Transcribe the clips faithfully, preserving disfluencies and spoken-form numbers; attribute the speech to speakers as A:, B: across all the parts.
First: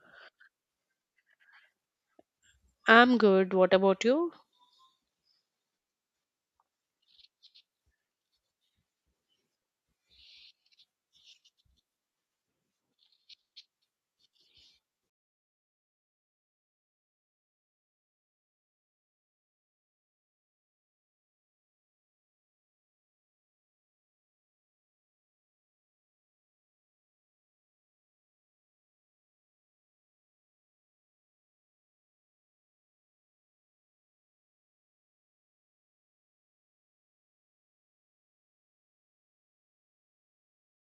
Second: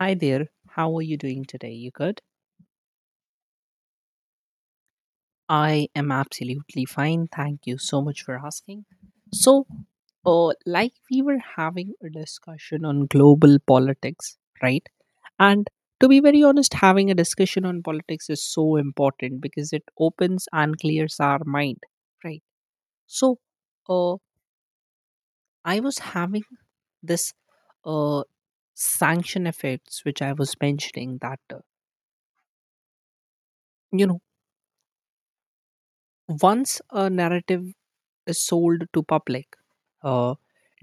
A: Hi there. How are you doing today? You good?
B: I'm good. What about you?
A: I am absolutely fine. Thank you so much for asking. So, uh, like we were having a discussion on global politics, right? And to be very honest, having a discussion on politics is so important because it opens and clears our mind, right? So, uh, I was having this uh, sanction effects, which I was mentioning that, uh, you know, once a narrative is sold to public, uh,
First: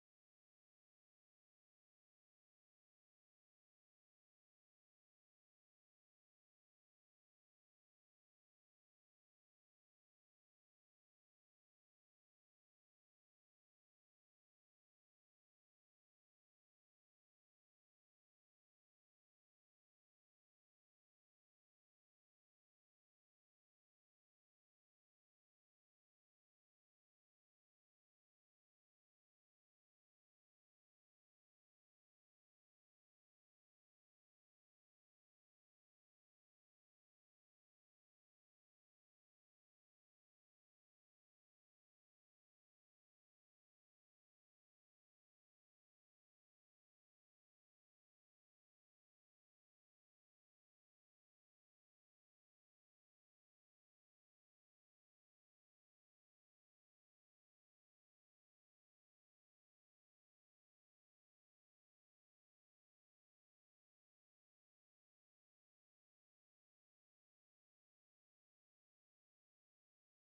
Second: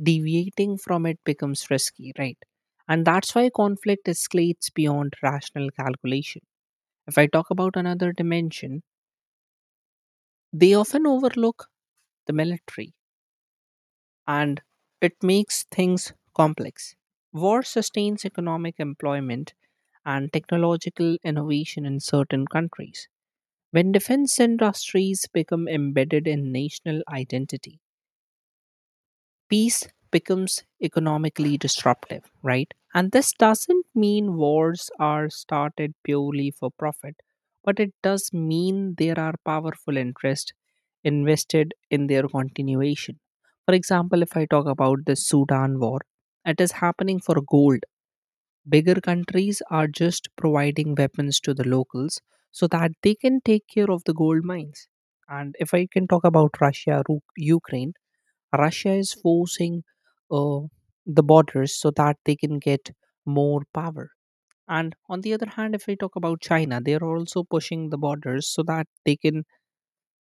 A: deviating from it becomes risky, right? And that's why conflict escalates beyond rational calculation. If I talk about another dimension, they often overlook the military, and it makes things complex. War sustains economic employment and technological innovation in certain countries. When defense industries become embedded in national identity, peace becomes economically disruptive, right? And this doesn't mean wars are started purely for profit, but it does mean there are powerful interests invested in their continuation. For example, if I talk about the Sudan war, it is happening for gold. Bigger countries are just providing weapons to the locals so that they can take care of the gold mines. And if I can talk about Russia, Ru- Ukraine, Russia is forcing uh, the borders so that they can get more power. And on the other hand, if we talk about China, they are also pushing the borders so that they can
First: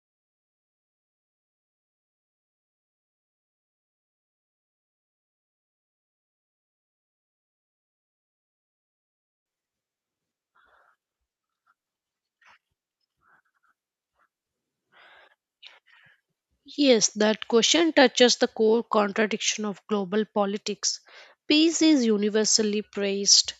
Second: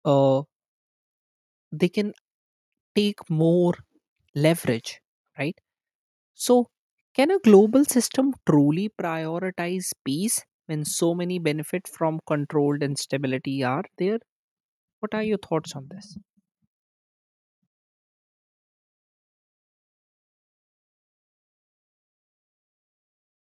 A: uh, they can take more leverage, right? So, can a global system truly prioritize peace when so many benefit from controlled instability are there? What are your thoughts on this?
B: Yes, that question touches the core contradiction of global politics. Peace is universally praised,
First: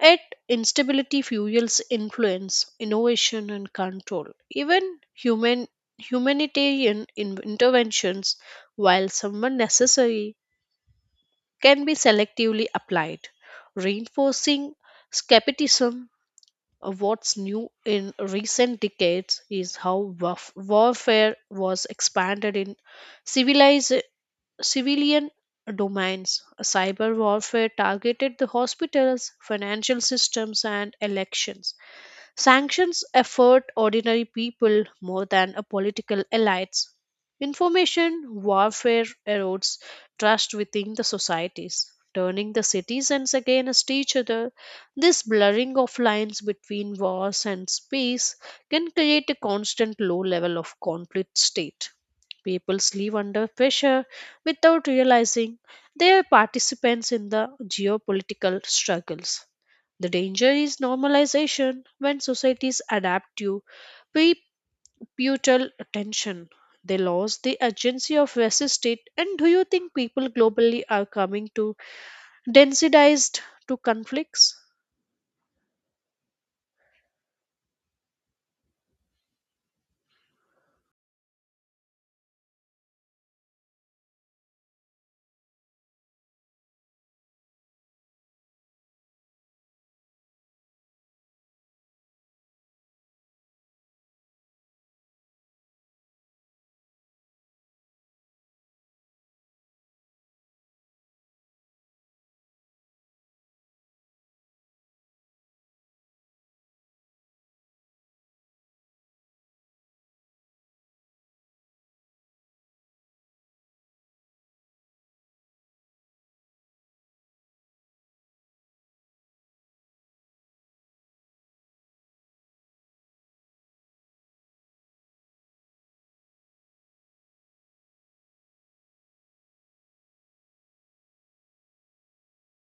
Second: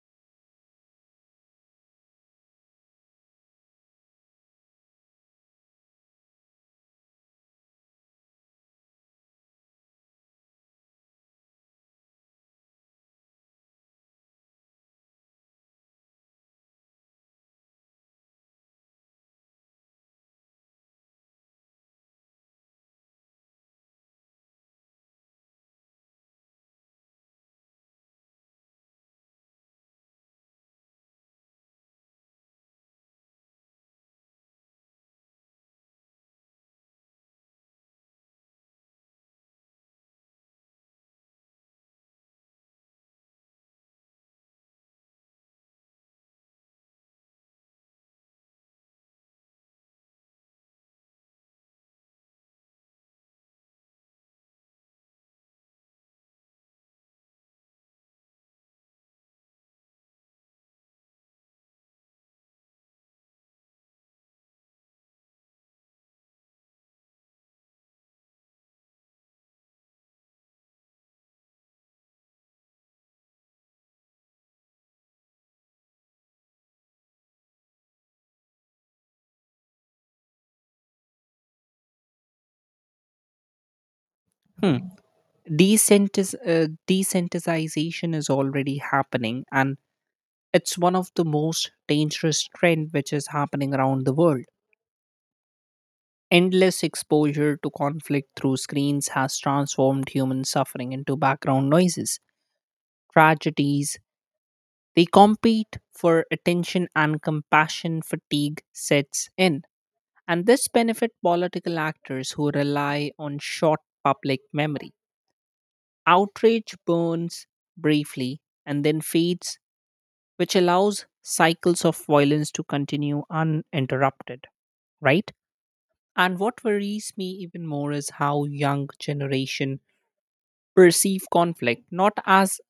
B: yet instability fuels influence, innovation, and control. Even human humanitarian in- interventions, while somewhat necessary, can be selectively applied, reinforcing skepticism. Uh, What's new in recent decades is how warf- warfare was expanded in civilized civilian domains. Cyber warfare targeted the hospitals, financial systems, and elections. Sanctions affect ordinary people more than a political elites. Information warfare erodes trust within the societies, turning the citizens against each other. This blurring of lines between wars and peace can create a constant low level of conflict state. People live under pressure without realizing they are participants in the geopolitical struggles. The danger is normalization when societies adapt to putal attention. They lose the agency of resist it. And do you think people globally are coming to densitized to conflicts?
A: Hmm. Decentis- uh, desensitization is already happening, and it's one of the most dangerous trend which is happening around the world. Endless exposure to conflict through screens has transformed human suffering into background noises, tragedies. They compete for attention and compassion fatigue sets in. And this benefit political actors who rely on short public memory. Outrage burns briefly and then fades, which allows cycles of violence to continue uninterrupted, right? And what worries me even more is how young generation perceive conflict not as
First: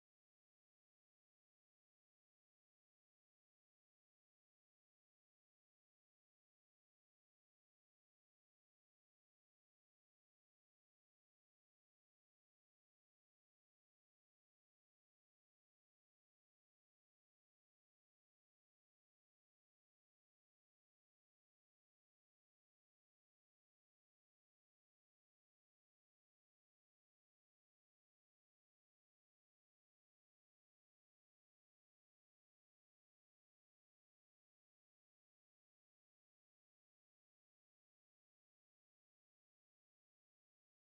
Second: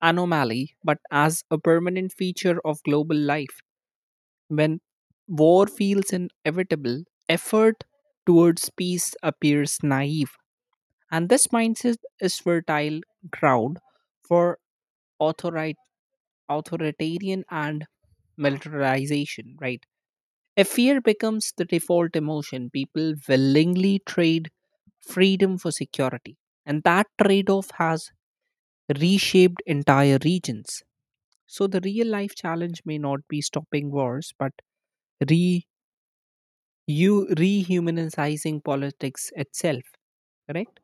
A: anomaly but as a permanent feature of global life. When war feels inevitable, effort towards peace appears naive, and this mindset is fertile ground for authori- authoritarian and militarization, right? If fear becomes the default emotion, people willingly trade freedom for security. And that trade off has reshaped entire regions. So the real life challenge may not be stopping wars, but re you rehumanizing politics itself, correct?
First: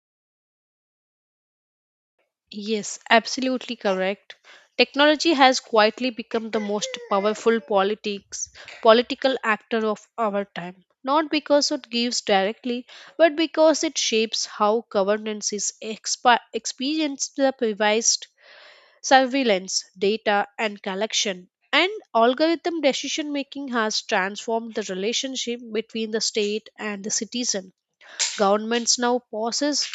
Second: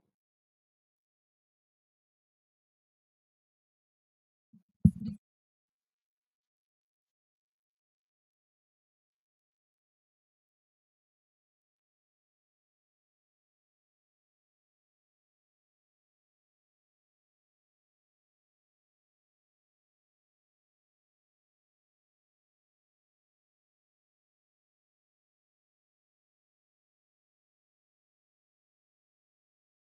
B: Yes, absolutely correct. Technology has quietly become the most powerful politics political actor of our time. Not because it gives directly, but because it shapes how governance is exp- experienced the privileged surveillance, data, and collection. And algorithm decision making has transformed the relationship between the state and the citizen. Governments now possess,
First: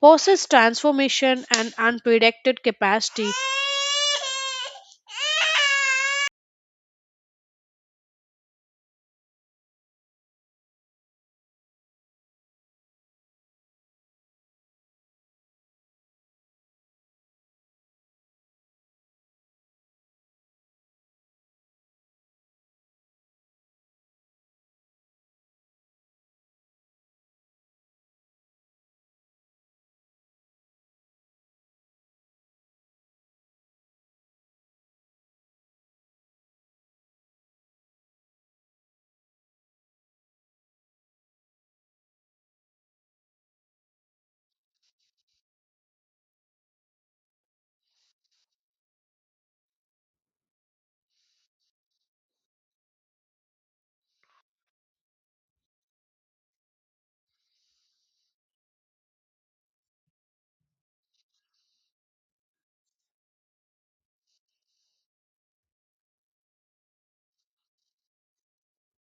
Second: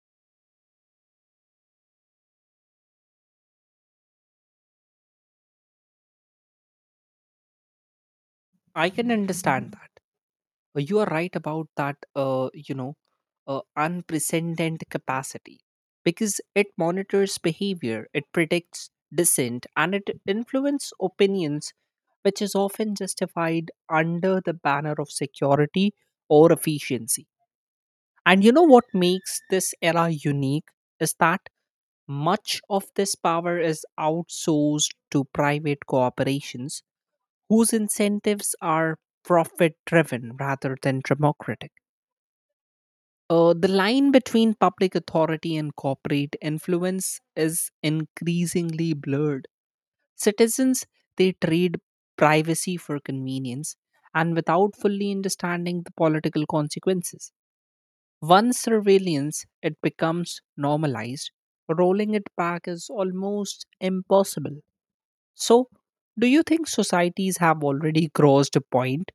B: possess transformation and unpredicted capacity.
A: I can understand that. Uh, you are right about that, uh, you know, uh, unprecedented capacity, because it monitors behavior, it predicts dissent, and it influences opinions, which is often justified under the banner of security or efficiency. And you know what makes this era unique is that much of this power is outsourced to private corporations whose incentives are profit driven rather than democratic. Uh, the line between public authority and corporate influence is increasingly blurred. Citizens, they trade privacy for convenience and without fully understanding the political consequences. Once surveillance it becomes normalized, rolling it back is almost impossible. So, do you think societies have already crossed a point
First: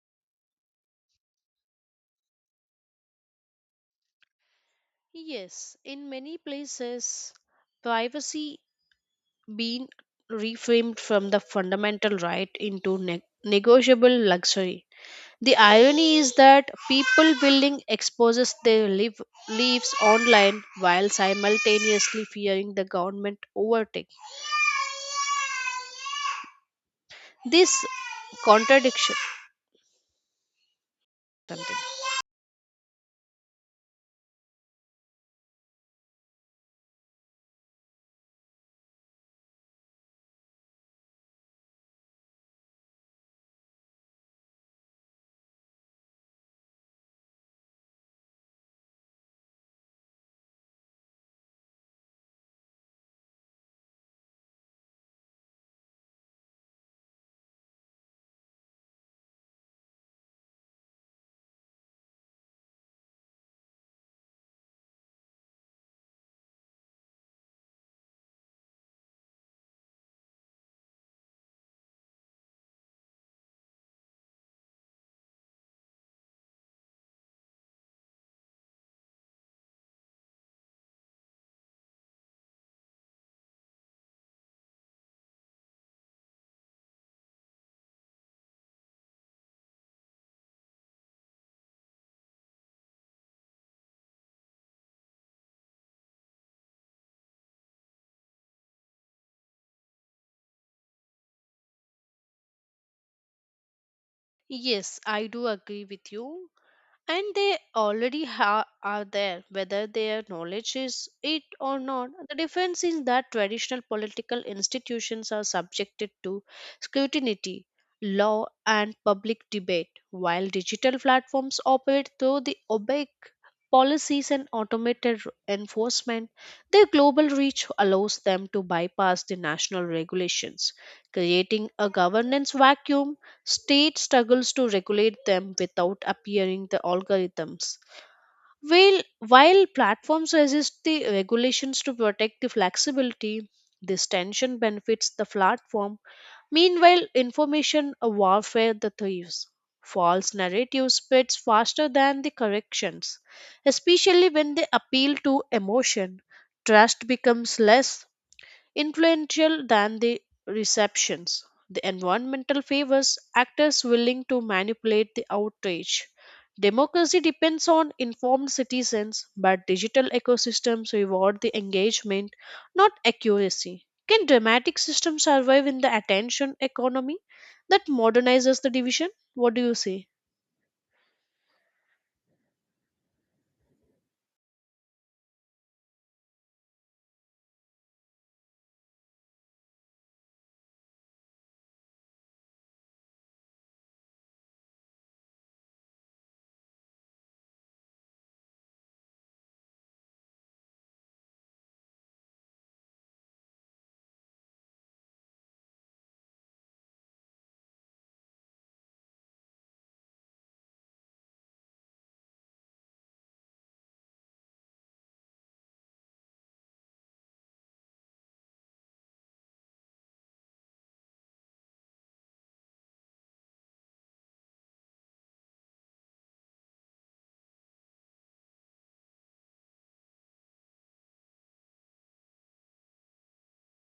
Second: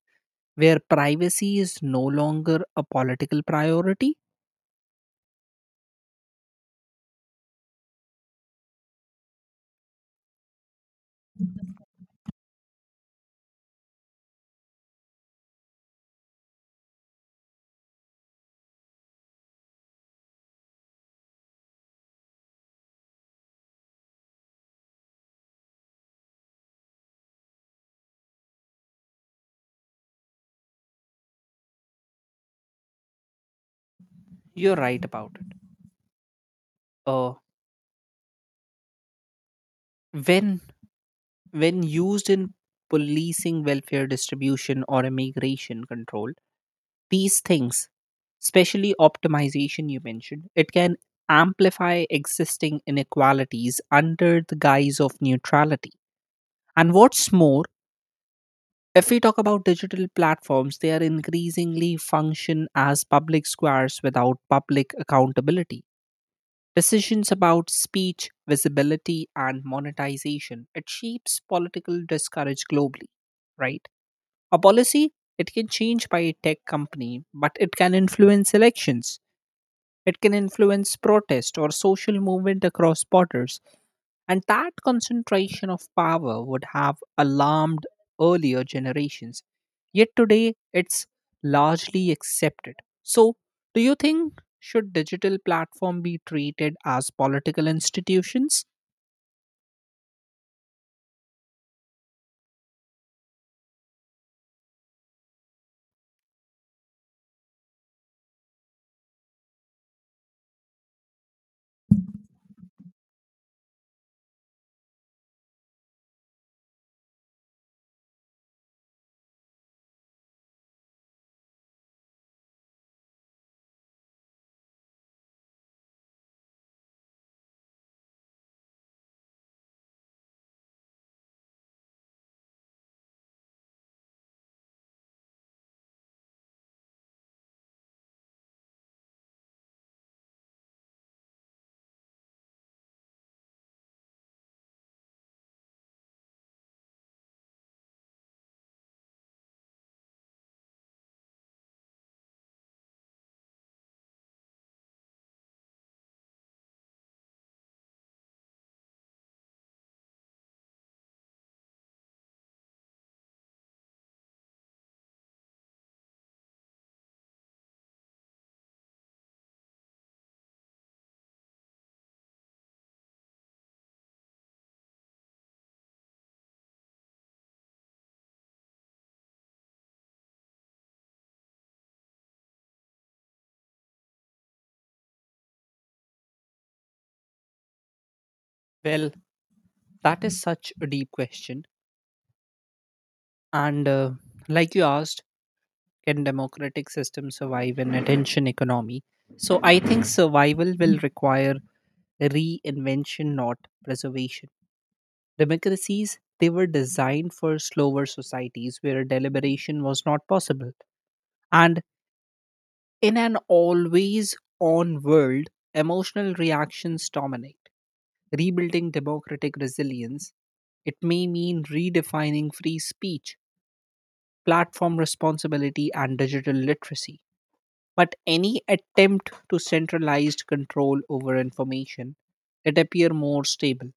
A: where privacy is no longer a political priority?
B: Yes, in many places, privacy being reframed from the fundamental right into ne- negotiable luxury. The irony is that people building exposes their live, lives online while simultaneously fearing the government overtake. This contradiction.
A: You're right about it. Uh, when when used in policing welfare distribution or immigration control, these things, especially optimization you mentioned, it can amplify existing inequalities under the guise of neutrality. And what's more, if we talk about digital platforms, they are increasingly function as public squares without public accountability. Decisions about speech, visibility, and monetization, it shapes political discourage globally, right? A policy, it can change by a tech company, but it can influence elections. It can influence protest or social movement across borders. And that concentration of power would have alarmed earlier generations. Yet today, it's largely accepted. So, do you think should digital platform be treated as political institutions?
B: Yes, I do agree with you. And they already ha- are there, whether their knowledge is it or not. The difference is that traditional political institutions are subjected to scrutiny, law, and public debate, while digital platforms operate through the opaque policies and automated r- enforcement. Their global reach allows them to bypass the national regulations, creating a governance vacuum. State struggles to regulate them without appearing the algorithms. While, while platforms resist the regulations to protect the flexibility, this tension benefits the platform. Meanwhile, information warfare the thieves. False narrative spreads faster than the corrections, especially when they appeal to emotion. Trust becomes less influential than the receptions. The environmental favors actors willing to manipulate the outrage. Democracy depends on informed citizens, but digital ecosystems reward the engagement, not accuracy. Can dramatic systems survive in the attention economy that modernizes the division? What do you say?
A: Well, that is such a deep question. And uh, like you asked, can democratic systems survive an attention economy? So I think survival will require reinvention, not preservation. Democracies, they were designed for slower societies where deliberation was not possible. And in an always on world, emotional reactions dominate. Rebuilding democratic resilience, it may mean redefining free speech, platform responsibility, and digital literacy. But any attempt to centralized control over information, it appear more stable,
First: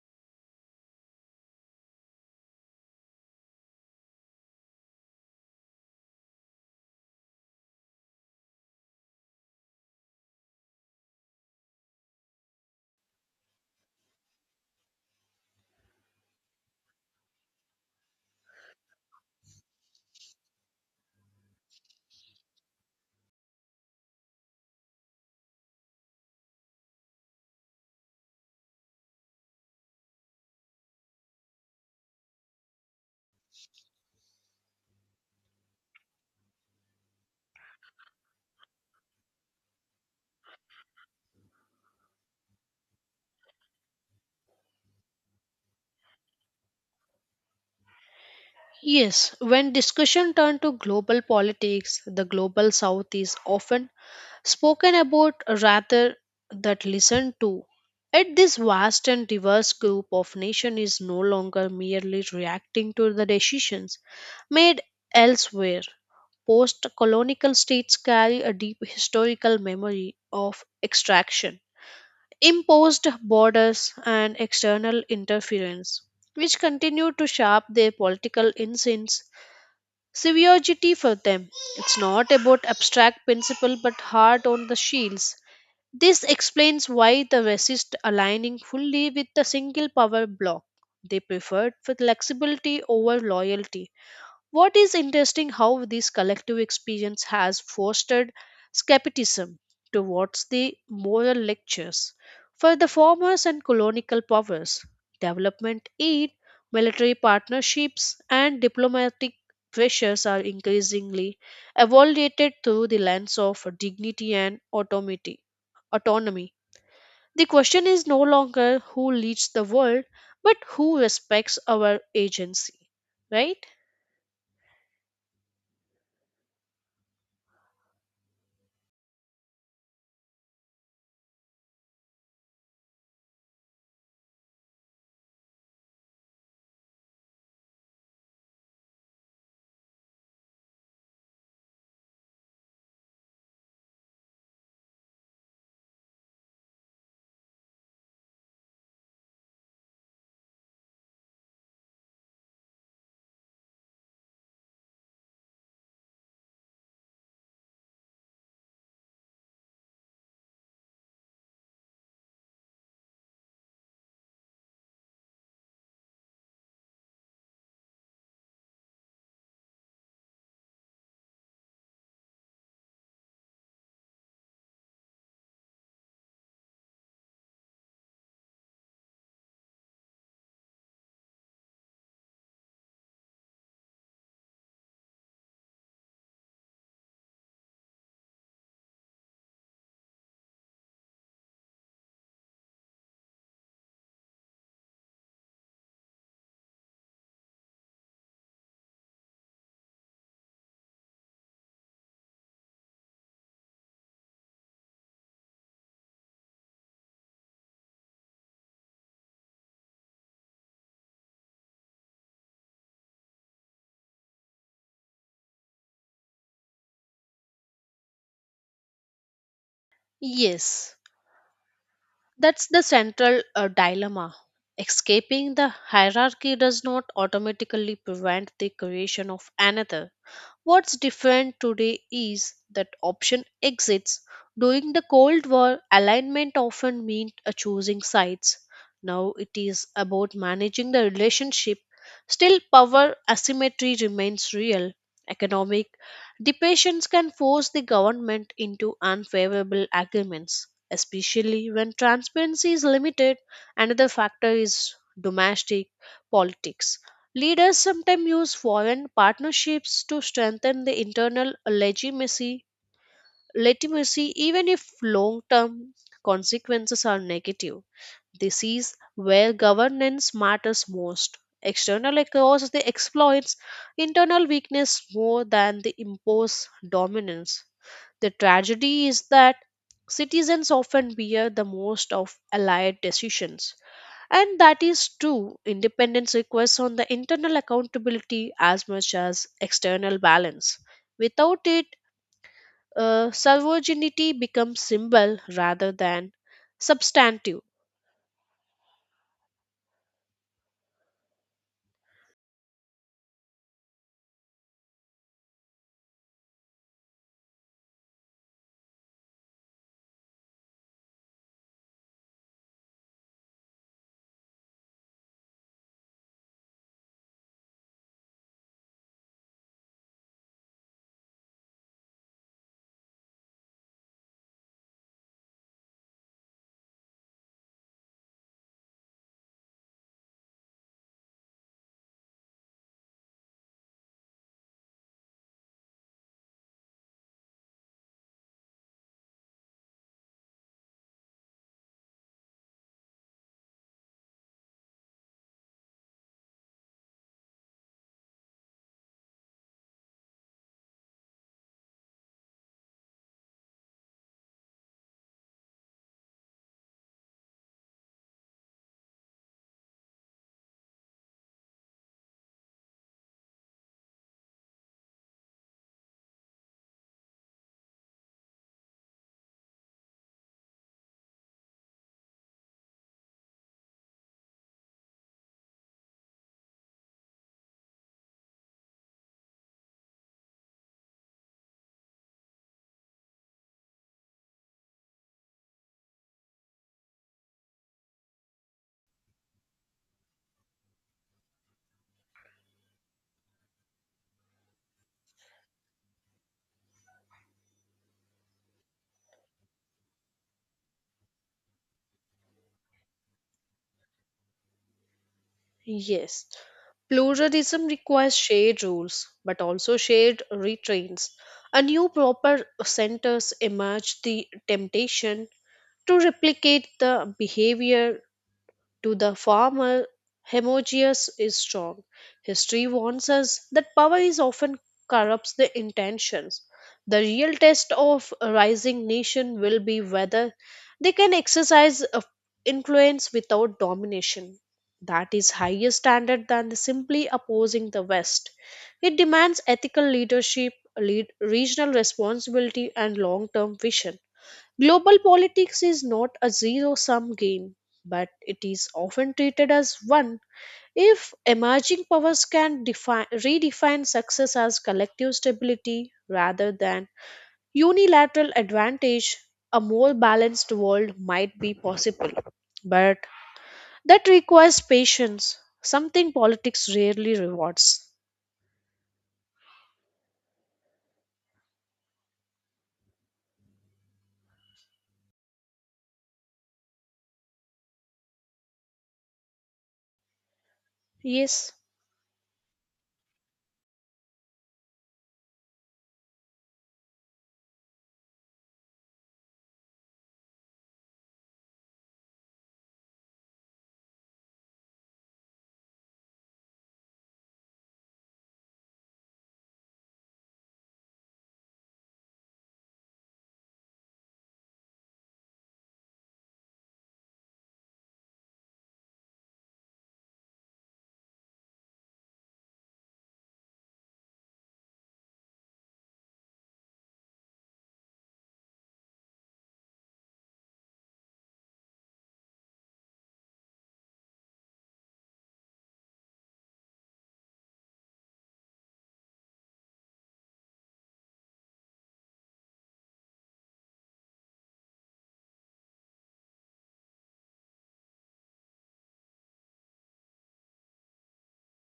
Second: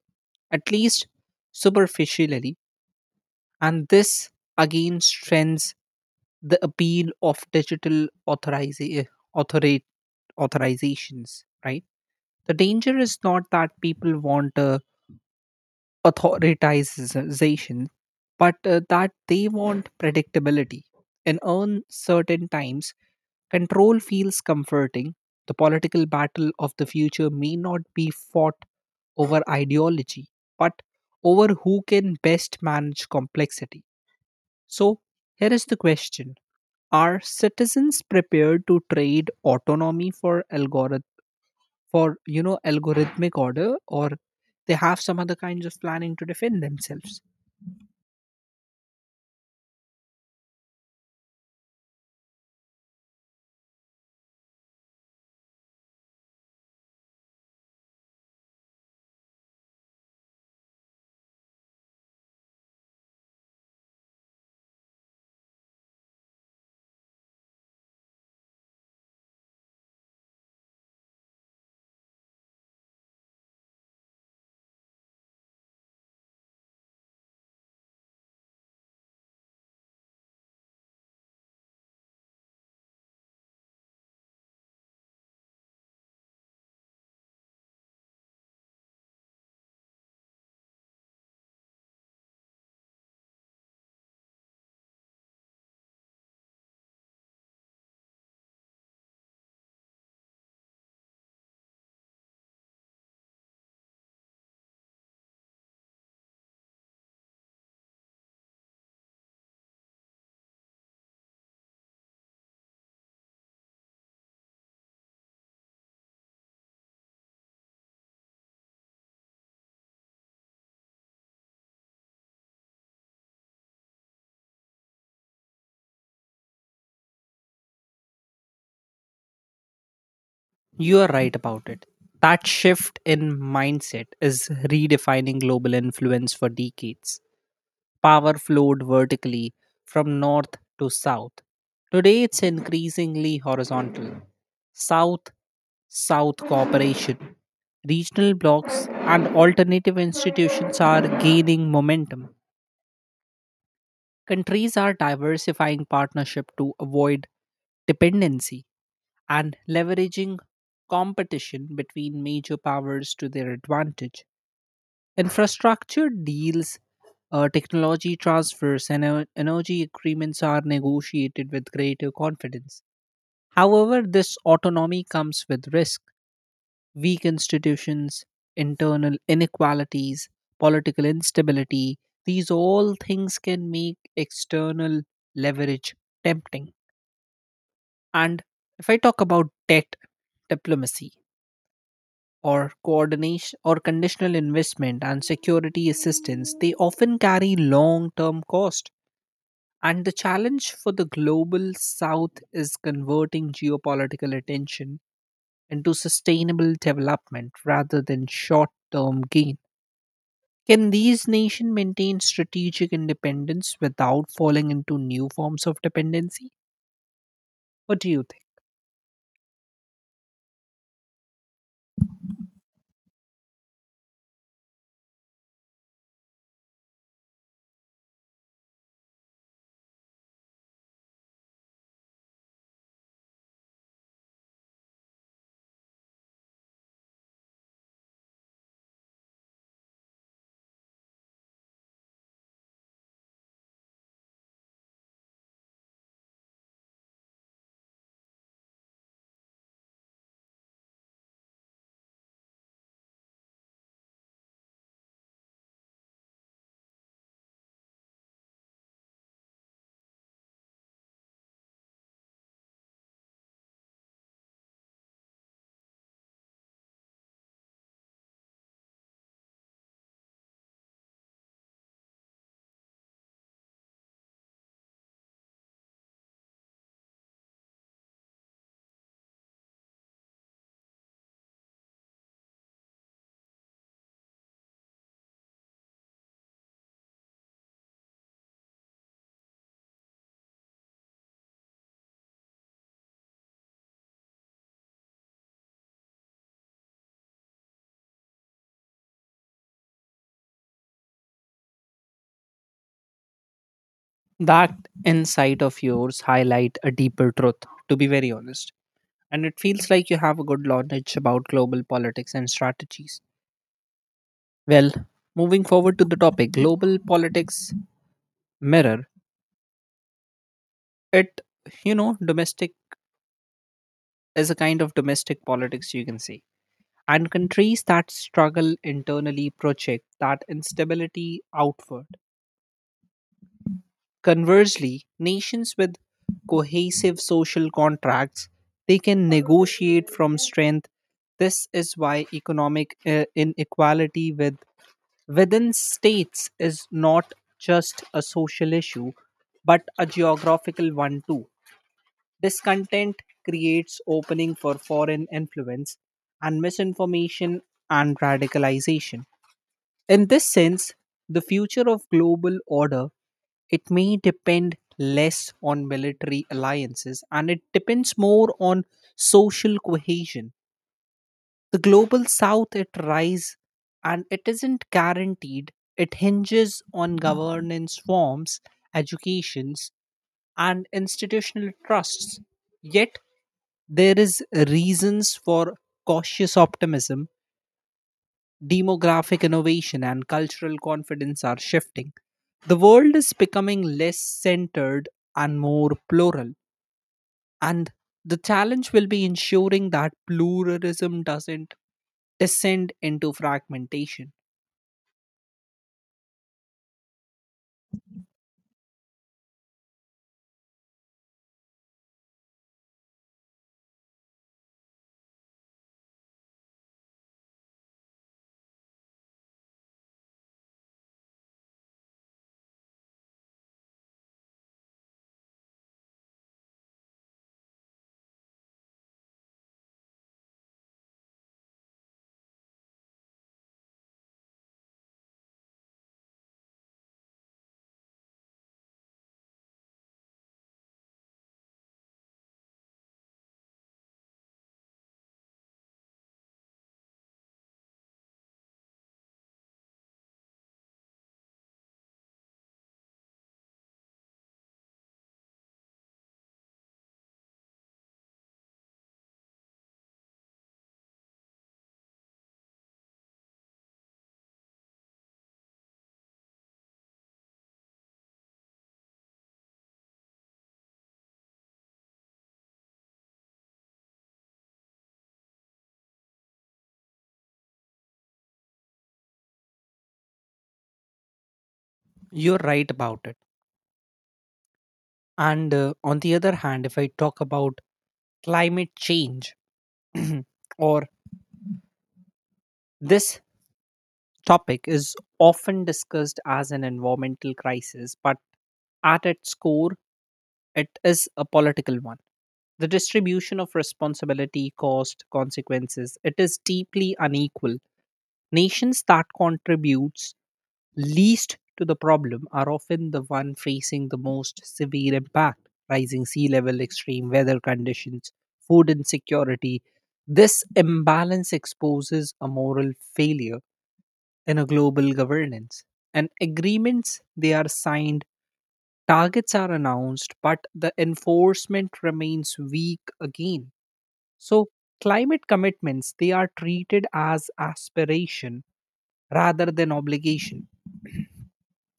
A: at least superficially, and this again strengthens the appeal of digital authoriza- authori- authorizations, right? The danger is not that people want uh, authoritization, but uh, that they want predictability. In uncertain times, control feels comforting. The political battle of the future may not be fought over ideology, but over who can best manage complexity. So, here is the question. Are citizens prepared to trade autonomy for algorithm? For, you know, algorithmic order, or they have some other kinds of planning to defend themselves.
B: Yes, when discussion turn to global politics, the global south is often spoken about rather that listened to. Yet this vast and diverse group of nation is no longer merely reacting to the decisions made elsewhere. Post colonial states carry a deep historical memory of extraction, imposed borders, and external interference, which continue to shape their political instincts. Severity for them. It's not about abstract principle but hard on the shields. This explains why the resist aligning fully with the single power bloc. They preferred flexibility over loyalty. What is interesting how this collective experience has fostered skepticism towards the moral lectures. For the formers and colonial powers, development aid, military partnerships, and diplomatic pressures are increasingly evaluated through the lens of dignity and autonomy autonomy. The question is no longer who leads the world, but who respects our agency, right?
A: You are right about it. That shift in mindset is redefining global influence for decades. Power flowed vertically from north to south. Today it's increasingly horizontal. South South cooperation, regional blocs, and alternative institutions are gaining momentum. Countries are diversifying partnership to avoid dependency and leveraging competition between major powers to their advantage. Infrastructure deals, uh, technology transfers, and en- energy agreements are negotiated with greater confidence. However, this autonomy comes with risk, weak institutions, internal inequalities, political instability. These all things can make external leverage tempting. And if I talk about debt diplomacy, or coordination or conditional investment and security assistance, they often carry long term cost. And the challenge for the global south is converting geopolitical attention into sustainable development rather than short term gain. Can these nations maintain strategic independence without falling into new forms of dependency? What do you think?
B: Yes, that's the central uh, dilemma. Escaping the hierarchy does not automatically prevent the creation of another. What's different today is that option exists. During the Cold War, alignment often meant a choosing sides. Now it is about managing the relationship. Still, power asymmetry remains real. Economic depressions can force the government into unfavorable agreements, especially when transparency is limited. Another factor is domestic politics. Leaders sometimes use foreign partnerships to strengthen the internal legitimacy, legitimacy, even if long term consequences are negative. This is where governance matters most. External causes the exploits internal weakness more than the imposed dominance. The tragedy is that citizens often bear the most of allied decisions, and that is true. Independence requires on the internal accountability as much as external balance. Without it, uh, sovereignty becomes symbol rather than substantive.
A: That insight of yours highlight a deeper truth, to be very honest, and it feels like you have a good knowledge about global politics and strategies. Well, moving forward to the topic, global politics mirror it, you know, domestic is a kind of domestic politics you can say. And countries that struggle internally project that instability outward. Conversely, nations with cohesive social contracts, they can negotiate from strength. This is why economic uh, inequality with within states is not just a social issue but a geographical one too. Discontent creates opening for foreign influence and misinformation and radicalization. In this sense, the future of global order, it may depend less on military alliances and it depends more on social cohesion. The global south, it rise, and it isn't guaranteed. It hinges on governance forms, educations, and institutional trusts. Yet there is reasons for cautious optimism. Demographic innovation and cultural confidence are shifting. The world is becoming less centered and more plural. And the challenge will be ensuring that pluralism doesn't descend into fragmentation.
B: Yes, pluralism requires shared rules, but also shared restraints. A new proper centers emerge the temptation to replicate the behavior to the farmer, Hermogeus is strong. History warns us that power is often corrupts the intentions. The real test of a rising nation will be whether they can exercise a influence without domination. That is higher standard than the simply opposing the West. It demands ethical leadership, lead, regional responsibility, and long-term vision. Global politics is not a zero sum game, but it is often treated as one. If emerging powers can defi- redefine success as collective stability rather than unilateral advantage, a more balanced world might be possible. But that requires patience, something politics rarely rewards. Yes.
A: You're right about it. And uh, on the other hand, if I talk about climate change, or this topic is often discussed as an environmental crisis, but at its core, it is a political one. The distribution of responsibility, cost, consequences, it is deeply unequal. Nations that contribute least to the problem are often the one facing the most severe impact, rising sea level, extreme weather conditions, food insecurity. This imbalance exposes a moral failure in a global governance, and agreements they are signed, targets are announced, but the enforcement remains weak again. So climate commitments, they are treated as aspiration rather than obligation.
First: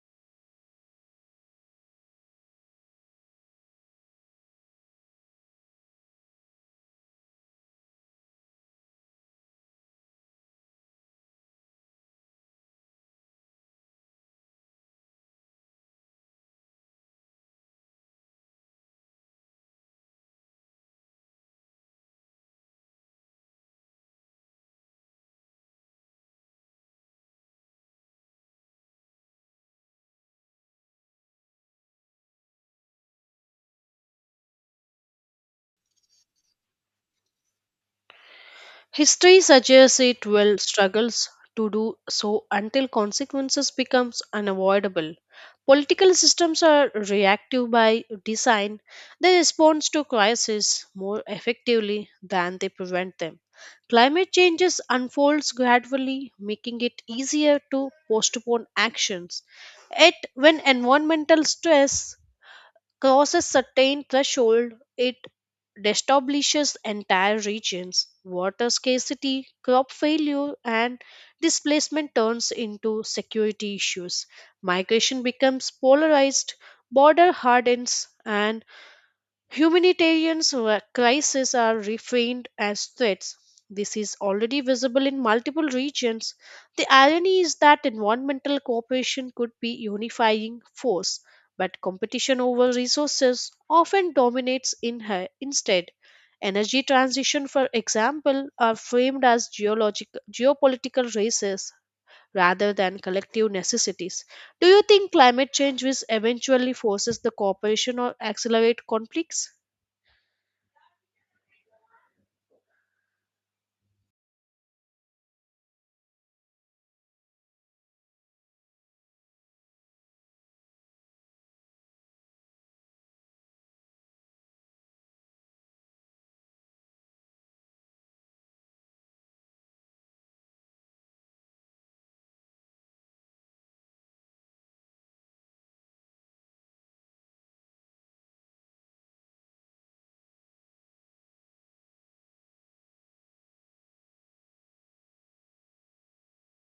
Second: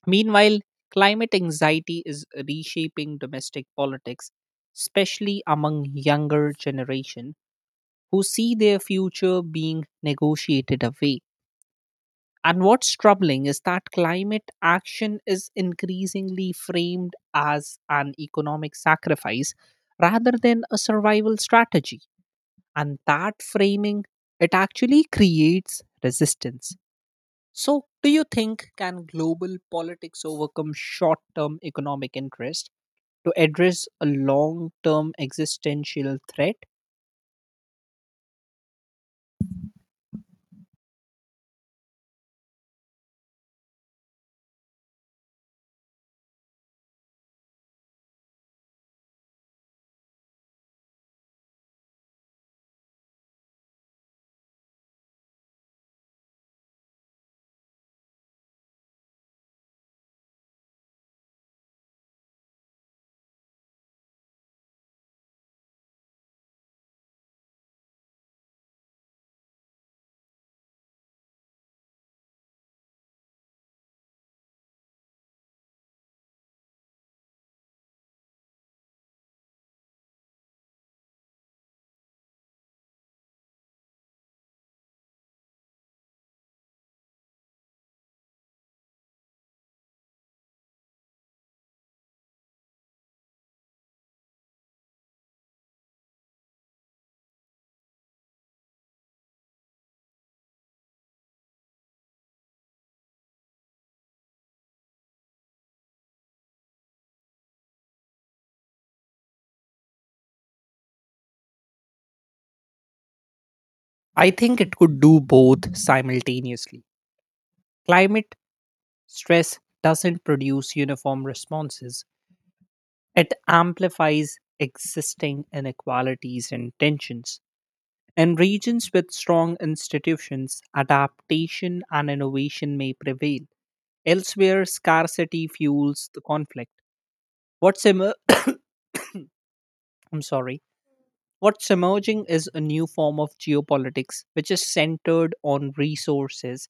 A: Meanwhile, climate anxiety is reshaping domestic politics, especially among younger generation who see their future being negotiated away. And what's troubling is that climate action is increasingly framed as an economic sacrifice rather than a survival strategy. And that framing, it actually creates resistance. So, do you think can global politics overcome short-term economic interest to address a long-term existential threat?
B: History suggests it will struggles to do so until consequences becomes unavoidable. Political systems are reactive by design. They respond to crises more effectively than they prevent them. Climate changes unfolds gradually, making it easier to postpone actions. Yet, when environmental stress crosses certain threshold, it destabilizes entire regions. Water scarcity, crop failure, and displacement turns into security issues. Migration becomes polarized, border hardens, and humanitarian wa- crises are reframed as threats. This is already visible in multiple regions. The irony is that environmental cooperation could be unifying force, but competition over resources often dominates in her instead. Energy transition, for example, are framed as geologic- geopolitical races rather than collective necessities. Do you think climate change will eventually forces the cooperation or accelerate conflicts?
A: I think it could do both simultaneously. Climate stress doesn't produce uniform responses. It amplifies existing inequalities and tensions. In regions with strong institutions, adaptation and innovation may prevail. Elsewhere, scarcity fuels the conflict. What's emer- I'm sorry. What's emerging is a new form of geopolitics which is centered on resources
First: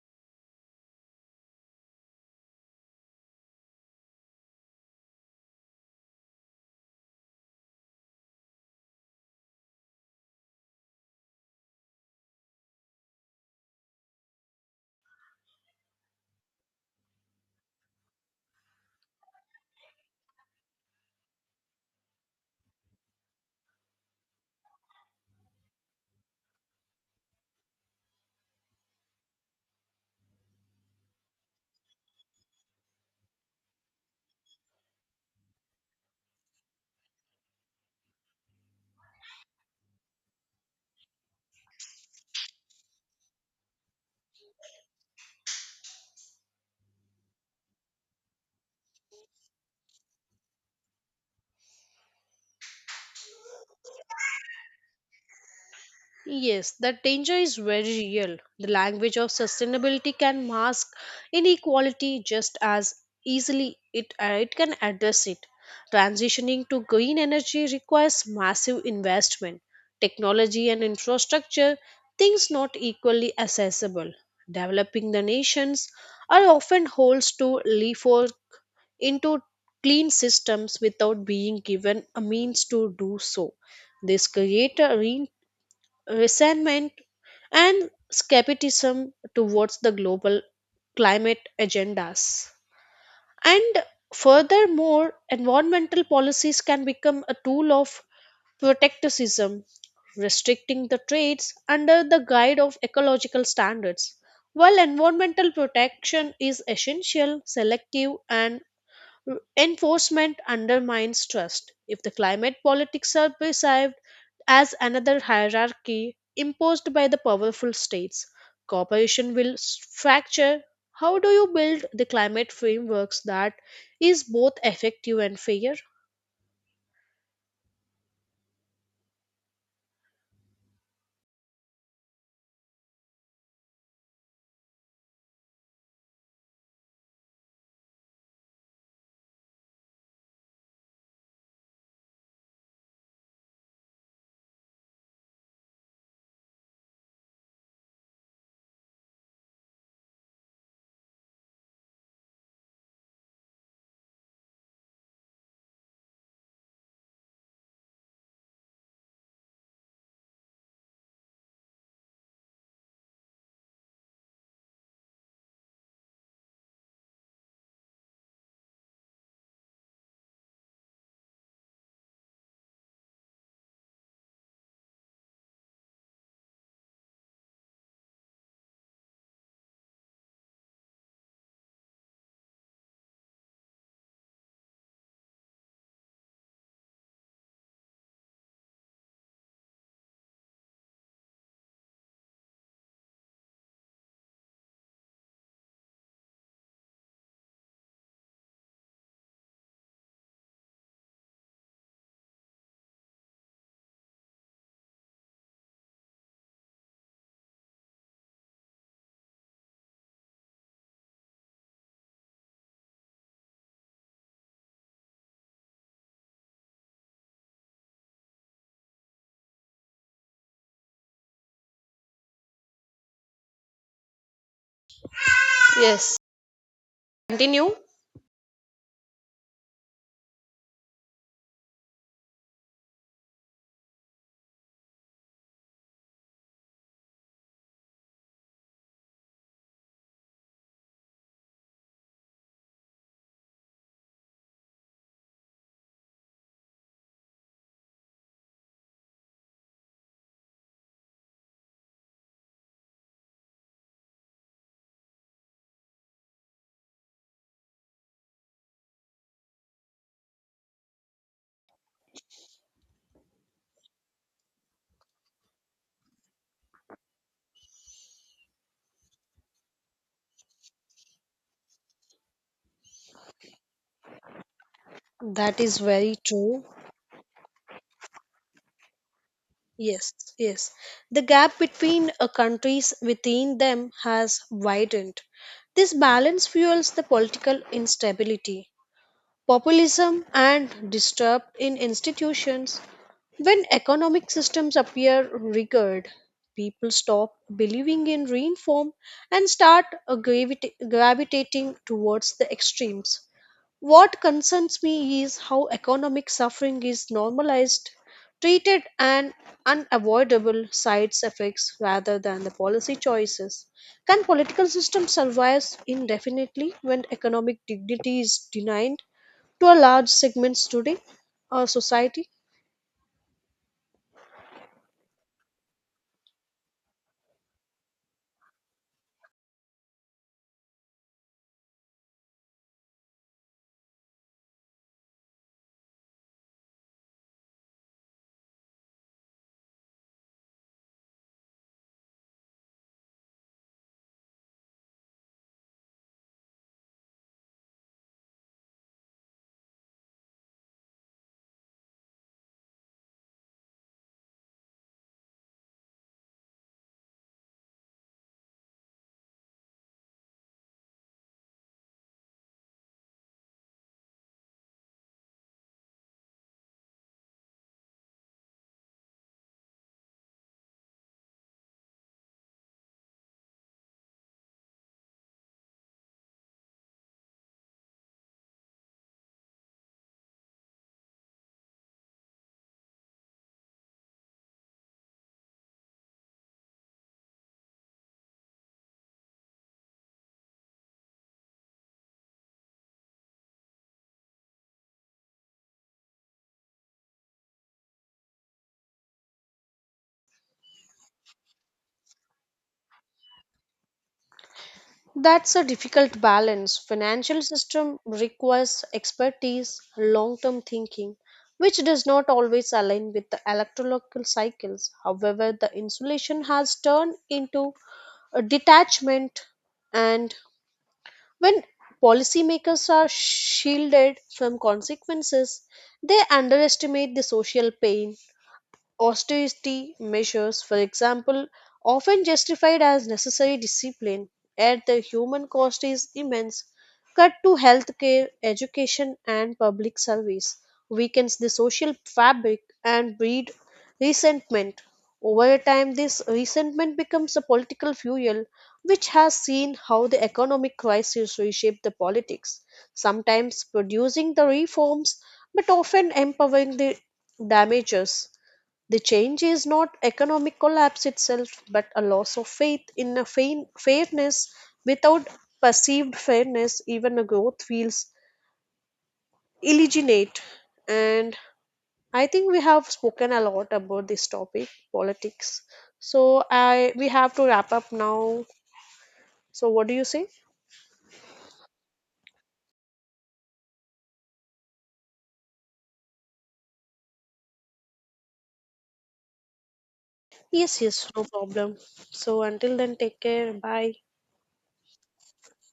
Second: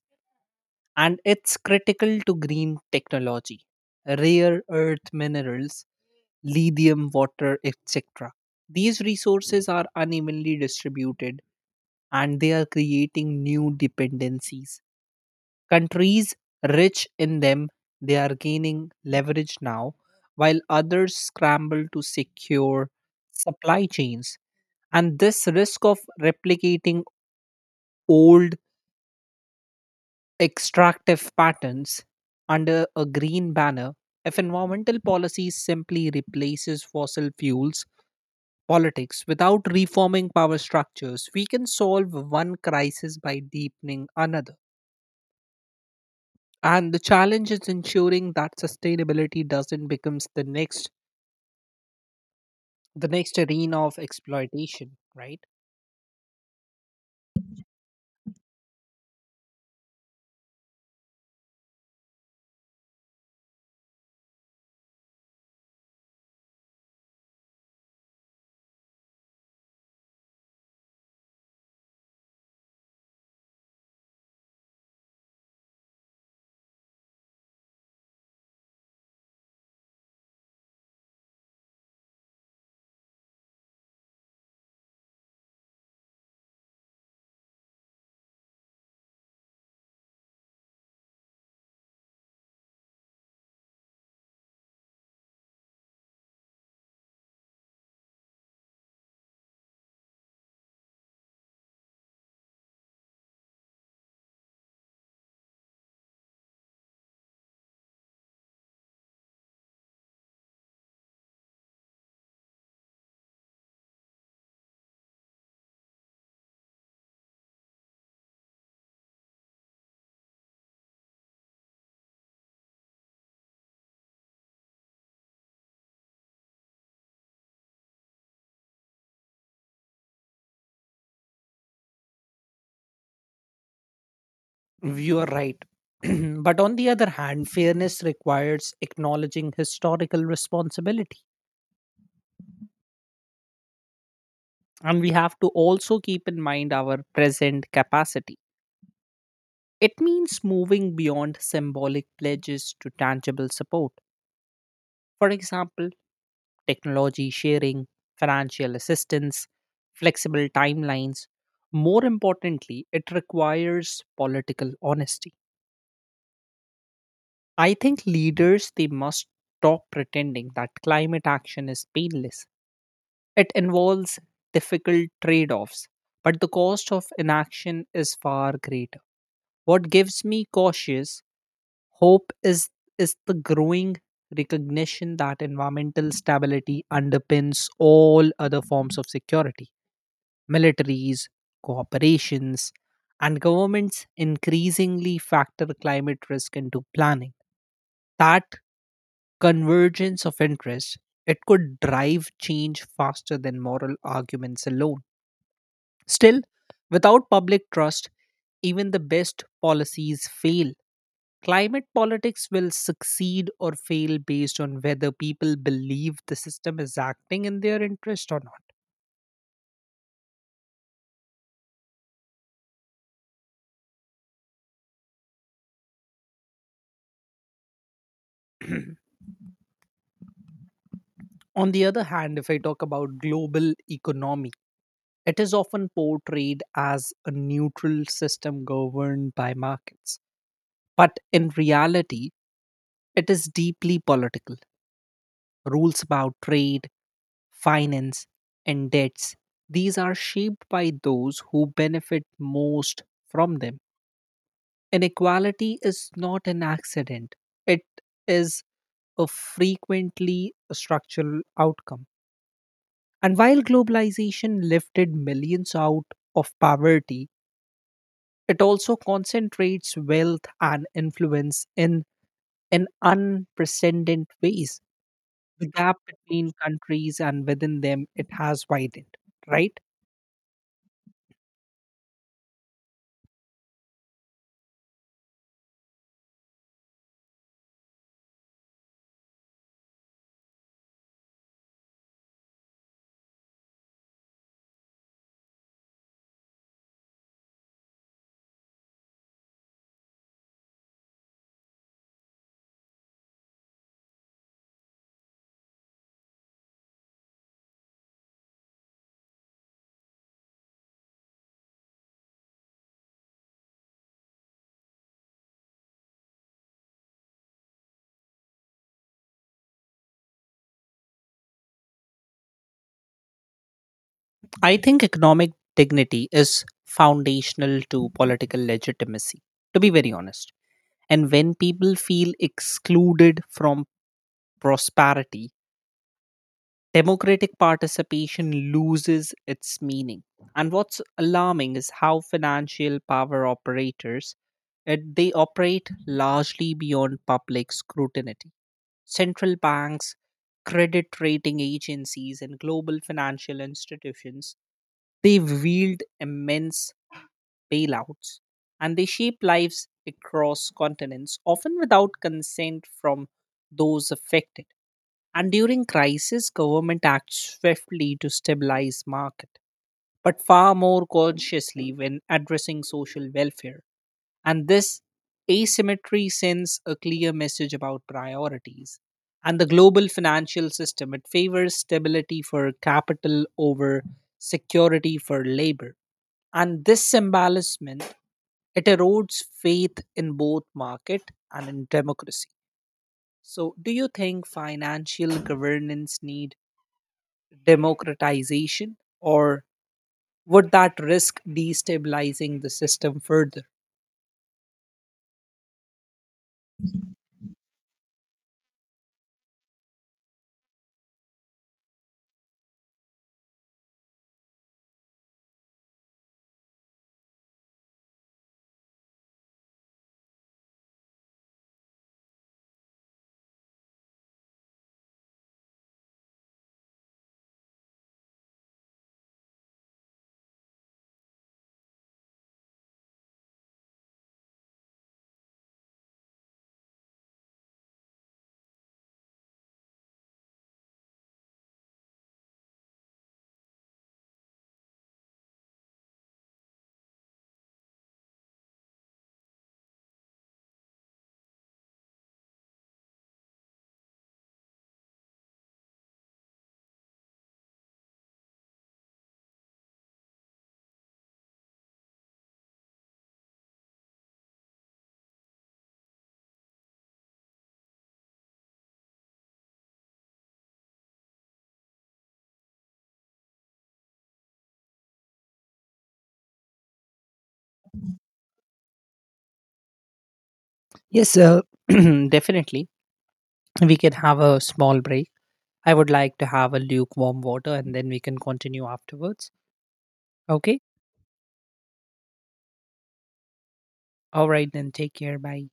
A: and it's critical to green technology. Rare earth minerals, lithium, water, et cetera. These resources are unevenly distributed and they are creating new dependencies. Countries rich in them, they are gaining leverage now while others scramble to secure supply chains. And this risk of replicating old extractive patterns under a green banner, if environmental policy simply replaces fossil fuels politics without reforming power structures, we can solve one crisis by deepening another. And the challenge is ensuring that sustainability doesn't becomes the next the next arena of exploitation, right?
B: Yes, that danger is very real. The language of sustainability can mask inequality just as easily it, uh, it can address it. Transitioning to green energy requires massive investment, technology, and infrastructure, things not equally accessible. Developing the nations are often holds to leapfrog into clean systems without being given a means to do so. This creator resentment and skepticism towards the global climate agendas. And furthermore, environmental policies can become a tool of protectivism, restricting the trades under the guide of ecological standards. While environmental protection is essential, selective and enforcement undermines trust. If the climate politics are perceived as another hierarchy imposed by the powerful states. Cooperation will s- fracture. How do you build the climate frameworks that is both effective and fair?
A: You are right. But on the other hand, fairness requires acknowledging historical responsibility. And we have to also keep in mind our present capacity. It means moving beyond symbolic pledges to tangible support. For example, technology sharing, financial assistance, flexible timelines. More importantly, it requires political honesty. I think leaders they must stop pretending that climate action is painless. It involves difficult trade offs, but the cost of inaction is far greater. What gives me cautious hope is, is the growing recognition that environmental stability underpins all other forms of security. Militaries, corporations, and governments increasingly factor climate risk into planning. That convergence of interest, it could drive change faster than moral arguments alone. Still, without public trust, even the best policies fail. Climate politics will succeed or fail based on whether people believe the system is acting in their interest or not.
B: Yes, continue.
A: On the other hand, if I talk about global economy, it is often portrayed as a neutral system governed by markets. But in reality, it is deeply political. Rules about trade, finance, and debts. These are shaped by those who benefit most from them. Inequality is not an accident, it is a frequently structural outcome. And while globalization lifted millions out of poverty, it also concentrates wealth and influence in in unprecedented ways.
B: That
A: The
B: is
A: gap
B: very
A: between
B: true.
A: countries and within them it has widened, right?
B: Yes, yes. The gap between uh, countries within them has widened. This balance fuels the political instability. Populism and disrupt in institutions. When economic systems appear rigged, people stop believing in reform and start uh, gravita- gravitating towards the extremes. What concerns me is how economic suffering is normalized, treated and unavoidable side effects rather than the policy choices. Can political systems survive indefinitely when economic dignity is denied? To a large segments today our society.
A: I think economic dignity is foundational to political legitimacy, to be very honest. And when people feel excluded from prosperity, democratic participation loses its meaning. And what's alarming is how financial power operators it- they operate largely beyond public scrutiny. Central banks, credit rating agencies, and global financial institutions, they wield immense bailouts, and they shape lives across continents, often without consent from those affected. And during crisis, government acts swiftly to stabilize market, but far more consciously when addressing social welfare. And this asymmetry sends a clear message about priorities. And the global financial system, it favors stability for capital over security for labor. And this embarrassment, it erodes faith in both market and in democracy. So, do you think financial governance need democratization, or would that risk destabilizing the system further?
B: That's a difficult balance. Financial system requires expertise, long term thinking, which does not always align with the electrolocal cycles. However, the insulation has turned into a detachment, and when policymakers are shielded from consequences, they underestimate the social pain. Austerity measures, for example, often justified as necessary discipline, yet the human cost is immense. Cut to healthcare, education, and public service weakens the social fabric and breed resentment. Over time, this resentment becomes a political fuel, which has seen how the economic crisis reshape the politics, sometimes producing the reforms, but often empowering the damages. The change is not economic collapse itself, but a loss of faith in a fain- fairness. Without perceived fairness, even a growth feels illegitimate. And I think we have spoken a lot about this topic, politics. So I we have to wrap up now. So what do you say?
A: Yes, uh, definitely. We can have a small break. I would like to have a lukewarm water, and then we can continue afterwards.
B: Yes,
A: Okay.
B: yes, no problem. So until then, take care. Bye.
A: All right, then. Take care. Bye.